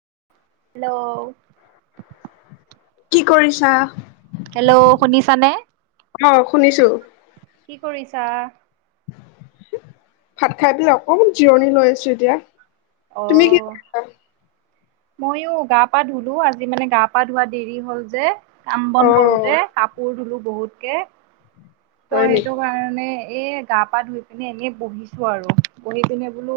Hello কি কৰিছা hello শুনিছা নে অ শুনিছো কি কৰিছা ভাত খাই পেলাই অকণমান জিৰণি লৈ আছো এতিয়া তুমি কি অহ কৰিছা? মইও গা পা ধুলো আজি মানে গা পা ধোৱা দেৰি হল যে কাম অ বন কৰোতে কাপোৰ ধুলো বহুতকে ত' হয় সেইটো নেকি কাৰণে এ গা পা ধুই পিনে এনেই বহিছো আৰু বহি পিনে বোলো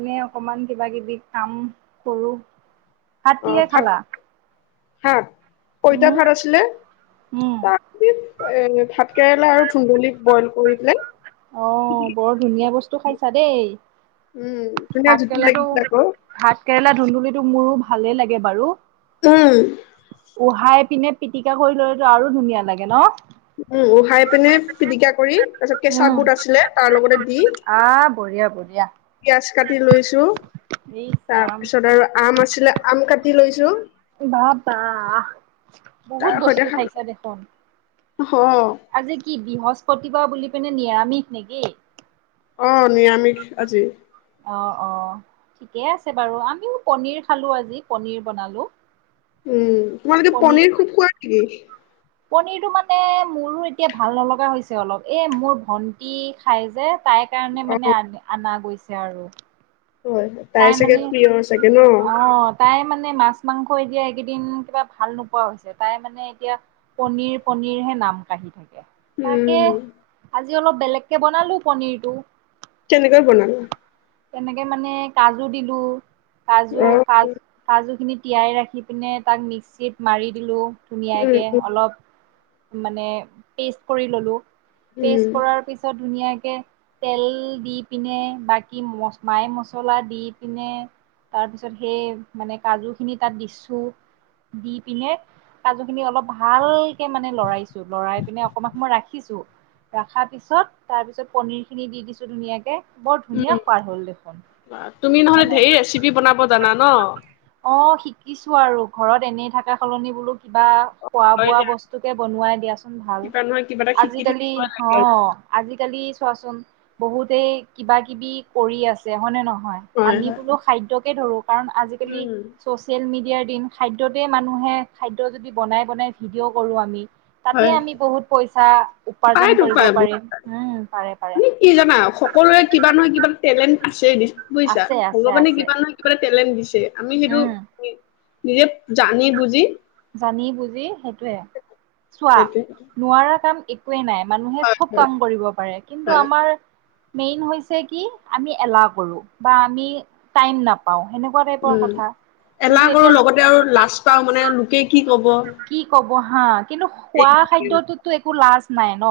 এনে অকমান কিবা কিবি কাম কৰো ভাত কিহে খালা শাক পইতা উম ভাত আছিলে উম তাৰ পি এ ভাত কেৰেলা আৰু ধুন্দলী বইল কৰি পেলাই অহ বৰ ধুনীয়া বস্তু খাইছা দেই উম ধুনীয়া ভাত জুতি কেৰেলাটো লাগিছিলে আকৌ ভাত কেৰেলা ধুন্দুলিটো মোৰো ভালে লাগে বাৰু উম উহাই পিনে পিটিকা কৰি ললেতো আৰু ধুনীয়া লাগে ন উম উহাই পিনে পিটিকা কৰি তাৰপিছত কেঁচা উম, বুট আছিলে তাৰ লগতে দি আহ বঢ়িয়া বঢ়িয়া। পিয়াজ কাটি লৈছো ইচ ৰাম তাৰপিছত আৰু আম আছিলে আম কাটি লৈছো বাপ বা বহুত তাৰ সৈতে বস্তু খালো খাইছা দেখোন অ আজি কি বৃহস্পতিবাৰ বুলি পিনে নিৰামিষ নেকি অ নিৰামিষ আজি অ অ ঠিকে আছে বাৰু আমিও পনিৰ খালো আজি পনিৰ বনালো উম তোমালোকে পনিৰ খুব খোৱা নেকি পনীৰটো মানে মোৰো এতিয়া ভাল নলগা হৈছে অলপ এ মোৰ ভন্টি খাই যে তাই কাৰণে মানে অ', আ অনা গৈছে আৰু। হয়, হয়। তাই চাগে মানে প্ৰিয় চাগে ন? অ তাই মানে মানে মাছ মাংস এতিয়া এইকেইদিন কিবা ভাল নোপোৱা হৈছে, তাই মানে এতিয়া পনিৰ পনিৰ হে নাম কাঢ়ি থাকে। তাকে উম, আজি অলপ বেলেগকে বনালো পনিৰটো। কেনেকৈ বনালা? তেনেকে মানে কাজু দিলো, কাজু অ', কাজ উম, কাজু খিনি তিয়াই ৰাখি পিনে তাক মিক্সিত মাৰি দিলোঁ উম, ধুনীয়াকে অলপ। মানে পেষ্ট কৰি ললো, পেষ্ট উম। কৰাৰ পিছত ধুনীয়া কে তেল দি পিনে বাকী ম মায় ম মচলা দি পিনে তাৰপিছত সেই মানে কাজু খিনি তাত দিছো। দি পিনে কাজু খিনি অলপ ভাল কে মানে লৰাইছো লৰাই পিনে অকণমান সমই ৰাখিছো। ৰখাৰ পিছত তাৰ পিছত পনিৰ খিনি দি দিছো ধুনীয়াকে বৰ উম, ধুনীয়া সোৱাদ হ'ল দেখোন। বাহ, তুমি নহ'লে মানে ঢেৰ ৰেচিপি বনাব জানা ন? অ শিকিছো আৰু, ঘৰত এনেই থকা সলনি বোলো কিবা খোৱা হয় বোৱা দিয়া, বস্তু কে বনোৱাই দিয়াচোন ভাল কিবা নহয় কিবা এটা শিকি আজিকালি থাকিব অ। লাগে। আজিকালি চোৱাচোন বহুতে কিবা কিবি কৰি আছে হয়নে নহয়? হয়, আমি হয়, বোলো খাদ্যকে ধৰো কাৰণ আজিকালি উম, চচিয়েল মিডিয়াৰ দিন খাদ্যতেই মানুহে খাদ্য যদি বনাই বনাই ভিডিঅ' কৰোঁ আমি। তাতে আমি বহুত পইচা। উপাৰ্জন পাইতো কৰিব পাই ব পাৰিম উম পাৰে [inaudible] পাৰে তুমি কি জানা সকলোৱে কিবা নহয় কিবা এটা টেলেণ্ট দি বুজিছা আছে আছে ভগৱানে আছে কিবা নহয় কিবা এটা টেলেণ্ট দিছে আমি সেইটো উম নিজে জানি বুজি জানি বুজি সেইটয়ে চোৱা সেইটোৱে, নোৱাৰা কাম একোৱেই নাই মানুহে হয়, চব হয়। কাম কৰিব পাৰে কিন্তু হয় আমাৰ মেইন হৈছে কি আমি এলাহ কৰোঁ বা আমি টাইম নাপাওঁ সেনেকুৱা টাইপৰ উম কথা এলাহ কিন্তু কৰো এতিয়া [inaudible] ল'ব। বহা কিন্তু খোৱা খাদ্যতো একো লাজ নাই ন?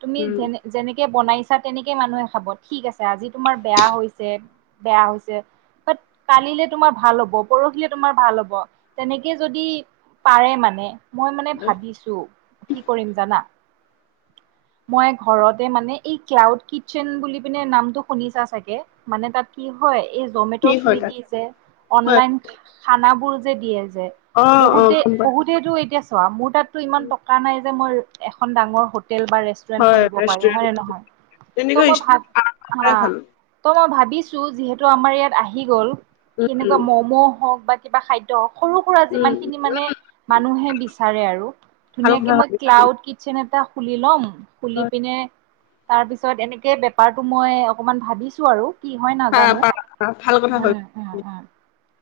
তুমি উম যেনে যেনেকে বনাই ছা তেনেকে মানুহে খাব ঠিক আছে আজি তোমাৰ বেয়া হৈছে, বেয়া হৈছে বাট কালিলে তোমাৰ ভাল হ'ব পৰহিলে তোমাৰ ভাল হ'ব তেনেকে যদি পাৰে মানে মই মানে হয়, ভাবিছো কি কৰিম জানা [inaudible] মই ঘৰতে মানে এই ক্লাউড কিটচেন বুলি পিনে নামটো শুনিছা চাগে? মানে তাত কি হয় এই জমেট কি হয় তাত চুইগি যে হয় অনলাইন খান বোৰ যে দিয়ে যে অ অ বহুতে গম পাই বহু সটো এতিয়া চোৱা মোৰ তাতটো ইমান টকা নাই যে মই এখন ডাঙৰ হোটেল বা ৰেষ্টুৰেণ্ট হয় খুলিব পাৰোঁ ৰেষ্টুৰেণ্ট হয়নে নহয়? ত তেনেকৈ মই ইচ ভাত আৰাম হা, কৰাই ভাল ত মই ভাত ভাবিছো যিহেতু আমাৰ ইয়াত আহি গ'ল উম কেনেকুৱা উম ম'ম' হওক বা কিবা খাদ্য হওক সৰু সুৰা যিমান উম খিনি মানে মানুহে বিচাৰে আৰু ভাল কথা ধুনীয়াকে মই ভাবিছো। ক্লাউড কিটচেন এটা খুলি ল'ম। খুলি হয়, পিনে তাৰ পিছত এনেকে বেপাৰটো মই অকমান ভাবিছো আৰু কি হয় পা নাজানো? পা ভাল কথা হয় উম উম উম।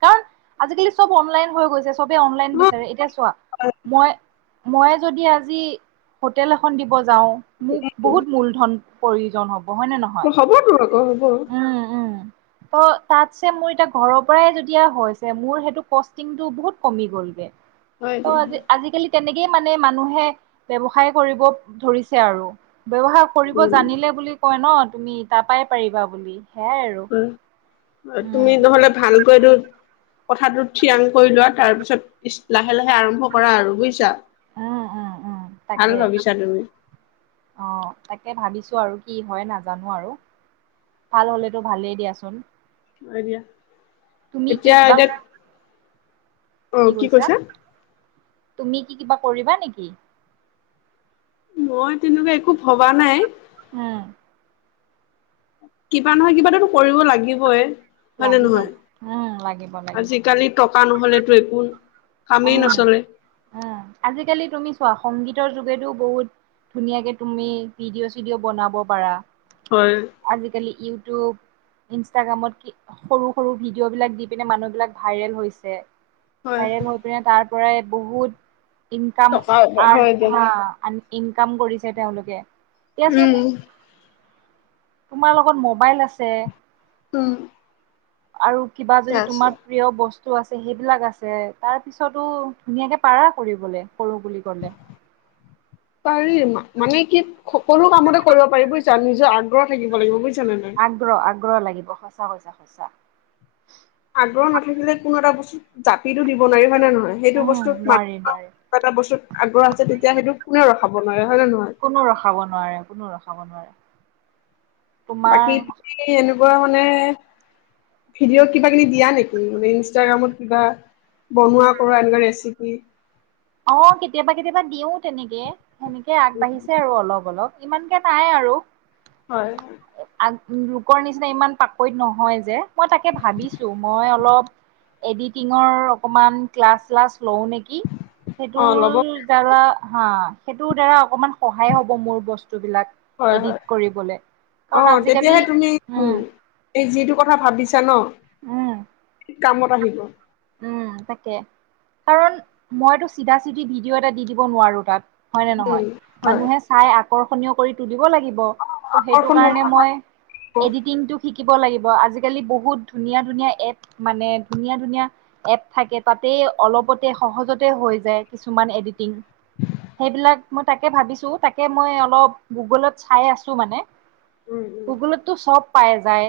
কাৰণ আজিকালি চব অনলাইন হৈ গৈছে চবে অনলাইন অ বিচাৰে। এতিয়া চোৱা মই মই যদি আজি হোটেল এখন দিব প্ৰয়োজন হ'ব হয়, হ'বতো আকৌ হ'ব হ ত তাতছে মোৰ এতিয়া ঘৰৰ পৰাই যেতিয়া হৈছে মোৰ সেইটো কষ্টিংটো বহুত কমি গ'ল। উ [inaudible] হয় ত' দিয়া হয় আজিকালি তেনেকেই মানে মানুহে ব্যৱসায় কৰিব ধৰিছে আৰু। ব্যবহাৰ কৰিব উম জানিলে বুলি কয় ন তুমি তাৰাপাই পাৰিবা বুলি। সেয়াই আৰু হয় তুমি উম নহ'লে ভালকৈ দু কথাটো থিয়াং কৰি লোৱা তাৰ পিছত লাহে লাহে আৰম্ভ কৰা আৰু বুজিছা। উম উম উম ভাল তাকে ভাবিছা তুমি আহ তাকে ভাবিছো আৰু কি হয় নাজানো আৰু ভাল হ'লেতো ভালেই দিয়াচোন দা তুমি কি এতিয়া কিবা এতিয়া অ কি কৈছা তুমি কি কিবা কৰিবা নেকি মই তেনেকুৱা একো ভবা নাই উম। কিবা নহয় কিবা এটা তু কৰিব লাগিবই হয় নে লাগিব নহয় উম লাগিব লাগিব আজিকালি টকা নহলেতো একো উম কামেই নচলে উম আজিকালি তুমি চোৱা সংগীতৰ যুগেতো বহুত ধুনীয়াকে তুমি ভিডিঅ চিডিঅ' বনাব পাৰা। হয় আজিকালি ইউটিউব ইনষ্টাগ্ৰামত কি সৰু সৰু ভিডিঅ বিলাক দি পিনে মানুহ বিলাক ভাইৰেল হৈছে হয় ভাইৰেল হৈ পিনে তাৰ পৰাই বহুত ইনকাম টকা হয় আৰ্ট দিয়ক হা আন ইনকাম কৰিছে তেওঁলোকে দিয়াচোন উম তোমাৰ লগত মোবাইল আছে উম আৰু কিবা যদি আছে তোমাৰ প্ৰিয় বস্তু টো আছে সেইবিলাক আছে তাৰ পিছতো ধুনীয়াকে পাৰা কৰিবলে কৰোঁ বুলি কলে [unintelligible] পাৰি মা মানে কি সকলো কামতে কৰিব পাৰি বুজিছা নিজৰ আগ্ৰহ থাকিব লাগিব বুজ আগ্ৰহ আগ্ৰহ লাগিব সঁচা কৈছা সচা আগ্ৰহ নাথাকিলে কোনো এটা বস্তু জাপিতো দিব নোৱাৰিব হয় নে নহয় সেইটো বস্তুত উম নোৱাৰি মানুহৰ নোৱাৰি কিবা এটা বস্তুত আগ্ৰহ আছে তেতিয়া সেইটো কোনে ৰখাব নোৱাৰে হয় নে নহয় কোনো ৰখাব নোৱাৰে কোনো ৰখাব নোৱাৰে তোমাৰ বাকী তাকে এনেকুৱা মানে ভিডিঅ' কিবা কিবি দিয়া নেকি মানে ইনষ্টাগ্ৰামত কিবা বনোৱা কৰা এনেকুৱা ৰেচিপি অ কেতিয়াবা কেতিয়াবা দিও তেনেকে সেনেকে আগবাঢ়িছে আৰু অলপ অলপ ইমানকে নাই আৰু হয় উম লোকৰ নিচিনা ইমান পাকৈত নহয় যে মই তাকে ভাবিছো মই অলপ এডিটিঙৰ অকমান ক্লাছ শ্লাছ লও নেকি অ ল'ব সেইটোৰ দ্বাৰা হা সেইটোৰ দ্বাৰা অকমান সহায় হ'ব মোৰ বচ টো বিলাক হয় হয় এদিট কৰিবলে অ কাৰণ আজিকালি তেতিয়াহে তুমি উম এই যিটো কথা ভাবিছা ন উম কামত আহিব উম তাকে কাৰণ মইতো চিধা চিধি ভিডিঅ' এটা দি দিব নোৱাৰো তাত হয় নে নহয় উম হয় মানুহে চাই আকৰ্ষণীয় কৰি তুলি তুলিব লাগিব ত সেইটো আকৰ্ষণ হব কাৰণে মই আকৰ্ষণ হব এডিতিংক টো শিকিব লাগিব আজিকালি বহুত ধুনীয়া ধুনীয়া এপ মানে ধুনীয়া ধুনীয়া এপ থাকে তাতেই অলপতে সহজতে হৈ যায় কিছুমান এডিটিং সেইবিলাক মই তাকে ভাবিছো তাকে মই অলপ গুগলত চাই আছো মানে উম উম গুগলতটো চব পাই যায়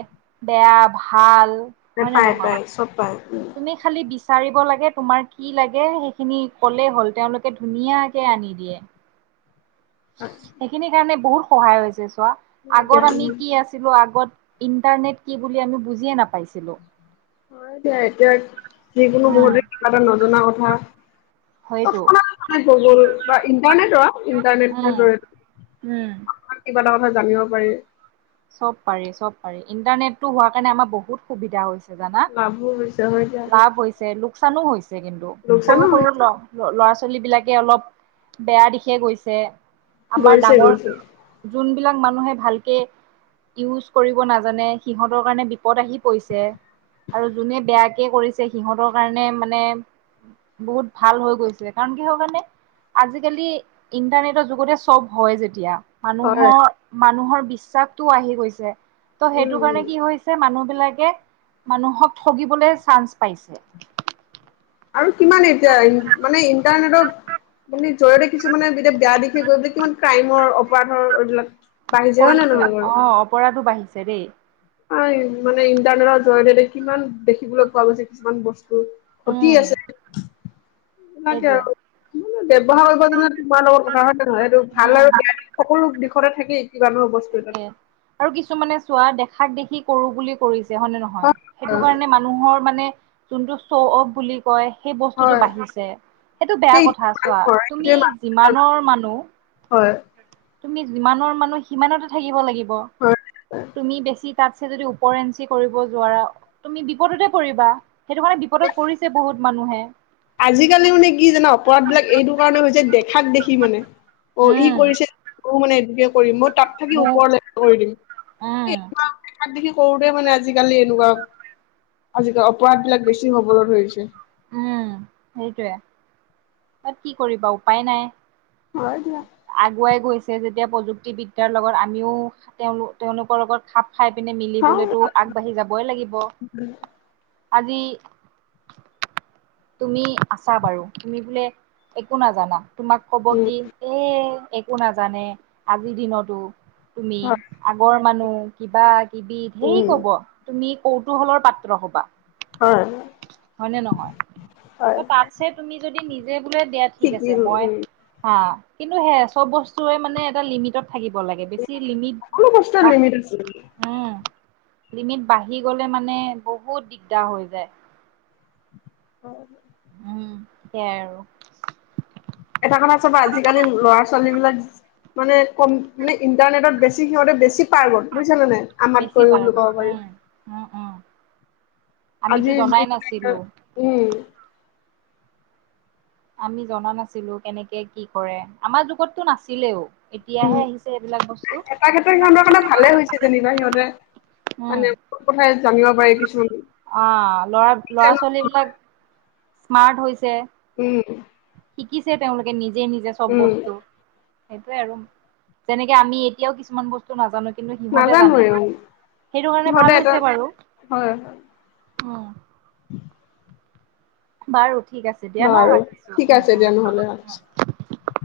বেয়া ভাল তে হয় নে পায় নহয় পায় চব পায় উম তুমি খালি। বিচাৰিব লাগে তোমাৰ কি লাগে সেইখিনি ক'লেই হ'ল তেওঁলোকে ধুনীয়াকে আনি দিয়ে। উ সেইখিনি কাৰণে বহুত সহায় হৈছে চোৱা হয় দিয়া আগত আমি উম, কি আছিলো আগত। ইণ্টাৰনেট কি বুলি আমি বুজিয়ে নাপাইছিলোঁ? হয় দিয়া এতিয়া যিকোনো উম মুহুৰ্ততে কিবা এটা নজনা কথা। হয়তো ত গগল বা ইণ্টাৰনেটৰ। ইণ্টাৰনেটৰ উম জৰিয়তে উম আপোনাক কিবা এটা কথা জানিব পাৰি। চব পাৰি চব পাৰি ইন্টাৰনেটটো হোৱাৰ কাৰণে আমাৰ বহুত সুবিধা হৈছে? জানা লাভো হৈছে হয় দিয়া। লাভ হৈছে লোক। লোকচানো হৈছে কিন্তু লোকচানো সৰু সৰু ল হৈছে লৰা ছোৱালীৰ। ছোৱালীবিলাকে অলপ বেয়া দিশে গৈছে আমাৰ গৈছে গৈছে ডাঙৰ। যিবিলাক মানুহে ভালকে ইউচ কৰিব নাজানে সিহতৰ কাৰনে বিপদ আহি। কৈছে আৰু যোনে বেয়া - একে কৰিছে, সিহঁতৰ কাৰণে মানে বহুত ভাল হৈ গৈছে। কাৰণ কিহৰ কাৰণে আজিকালি ইণ্টাৰনেটৰ যুগতে চব হয় যেতিয়া। হয়। মানুহৰ মানুহৰ বিশ্বাসটো আহি গৈছে। ত' উম, সেইটো কাৰণে উম কি হৈছে, মানুহে। মানুহক ঠগিবলৈ চান্স পাইছে। আৰু কিমান, এতিয়া মানে ইণ্টাৰনেটৰ। মানে জৰিয়তে কিছুমানে এতিয়া বেয়া দিশে গৈ বোলে কিমান ক্ৰাইমৰ অপৰাধৰ এইবিলাক, বাঢ়িছে হয় নে কৰিছে। নহয় বাৰু? অ অপৰাধো বাঢ়িছে দেই। মানে ইণ্টাৰনেটৰ জৰিয়তে কিমান দেখিবলৈ পোৱা গৈছে, কিছুমান বস্তু। কি উম আছে? সেইটোৱে। ব ব্যৱহাৰ কৰিব যেনে তোমাৰ লগত কথা হয় ন নহয়। এইটো ভাল আৰু উম। বেয়া দি সকলো দিশতে থাকেই। তাকে আৰু কিছুমানে চোৱা দেখা, শাক দেখি কৰো বুলি কৰিছে হয় নে নহয়। সেইটো হয় কাৰণে মানুহৰ, মানে যোনটো শ্ব অফ বুলি কয়, সেই বস্তুতটো হয় বাঢ়িছে। সেইটো বেয়া সেই কথা চোৱা, তুমি সেইটোৱে মানুহৰ যিমানৰ মানুহ। হয়। তুমি যিমানৰ মানুহ সিমানতে থাকিব লাগিব। হয় তুমি বেছি। তাতছে যদি ওপৰ এঞ্চি কৰিব যোৱাৰ তুমি বিপদতে পৰিবা। সেইটো কাৰণে বিপদত পৰিছে বহুত মানুহে। আজিকালি মানে কি জান অপৰাধ বিলাক এইটো কাৰণে হৈছে দেখাক দেখি মানে। অ ই উম কৰিছে ব মানে এটে কৰিম মত। তাত থাকি মোক ওপৰ কৰি দিম। উম এই সৰুতে মানে আজিকালি এনেকুৱা আজিকালি অপৰাধ বিলাক বেছি হবলৈ ধৰিছে। উম সেইটোৱে তাত কি কৰিবা উপায় নাই। হয় দিয়া আগুৱাই গৈছে। যেতিয়া প্ৰযুক্তিবিদ্যাৰ লগত আমিও তেওঁ তেওঁলোকৰ লগত খাপ, খাই পিনে হয় মিলিবলৈতো আগবাঢ়ি যাবই লাগিব। আজি, তুমি আছা বাৰু তুমি বোলে একো নাজানা। তোমাক কব উম কি এ একো নাজানে আজিৰ দিনতো। তুমি হয় আগৰ মানুহ কিবা কিবি ধেই উম কব, তুমি কৌতুহলৰ পাত্ৰ সবা। হয় হয় নে নহয়? হয় তাতছে তুমি যদি নি- দিয়া ঠিক আছে। শিকিল উম অ চব বস্তু অ মানে এটা লিমিটত। থাকিব লাগে। বেছি লিমিট সকলো বস্তুৰে বা, লিমিট আছে। উম। লিমিত বাঢ়ি গলে মানে বহুত দিগদাৰ হৈ যায়। অ। উম সেইয়াই আৰু। এটা কথা চাবা আজিকালি ল'ৰা ছোৱালী বিলাক, মানে কম মানে ইণ্টাৰনেটত বেছি সিহঁতে বেছি পাৰ্গত, বুজিচানে নাই? বেছি আমাতকৈও বুলি পাৰ্গত ক'ব পাৰি। উম উম উম। আমিতো আজি জনাই নাছিলো উম [unintelligible] আমি জনা নাছিলো কেনেকে কি কৰে। আমাৰ যুগতটো নাছিলেও। উম এতিয়াহে আহিছে এইবিলাক বস্তু। এটা ক্ষেত্ৰত সিহঁতৰ কাৰণে ভালে হৈছে যেনিবা সিহঁতে উম মানে বহুত কথাই জানিব পাৰি কিছুমান অ, লৰা ল'ৰা ছোৱালী বিলাক স্মাৰ্ট হৈছে। উম। শিকিছে তেওঁলোকে নিজে নিজে চব উম বস্তু। সেইটোয়ে আৰু যেনেকে আমি এতিয়াও কিছুমান বস্তু নাজানো। কিন্তু সিহঁতে জানে, নাজানোৱে সেইটো কাৰণে ভাল সিহঁতে এটা হৈছে বাৰু। হয় হয় উম। বাৰু ঠিক আছে দিয়া ন বাৰু ৰাখিছো ঠিক উম, আছে দিয়া নহ'লে ৰাখিছোঁ। উম, উম।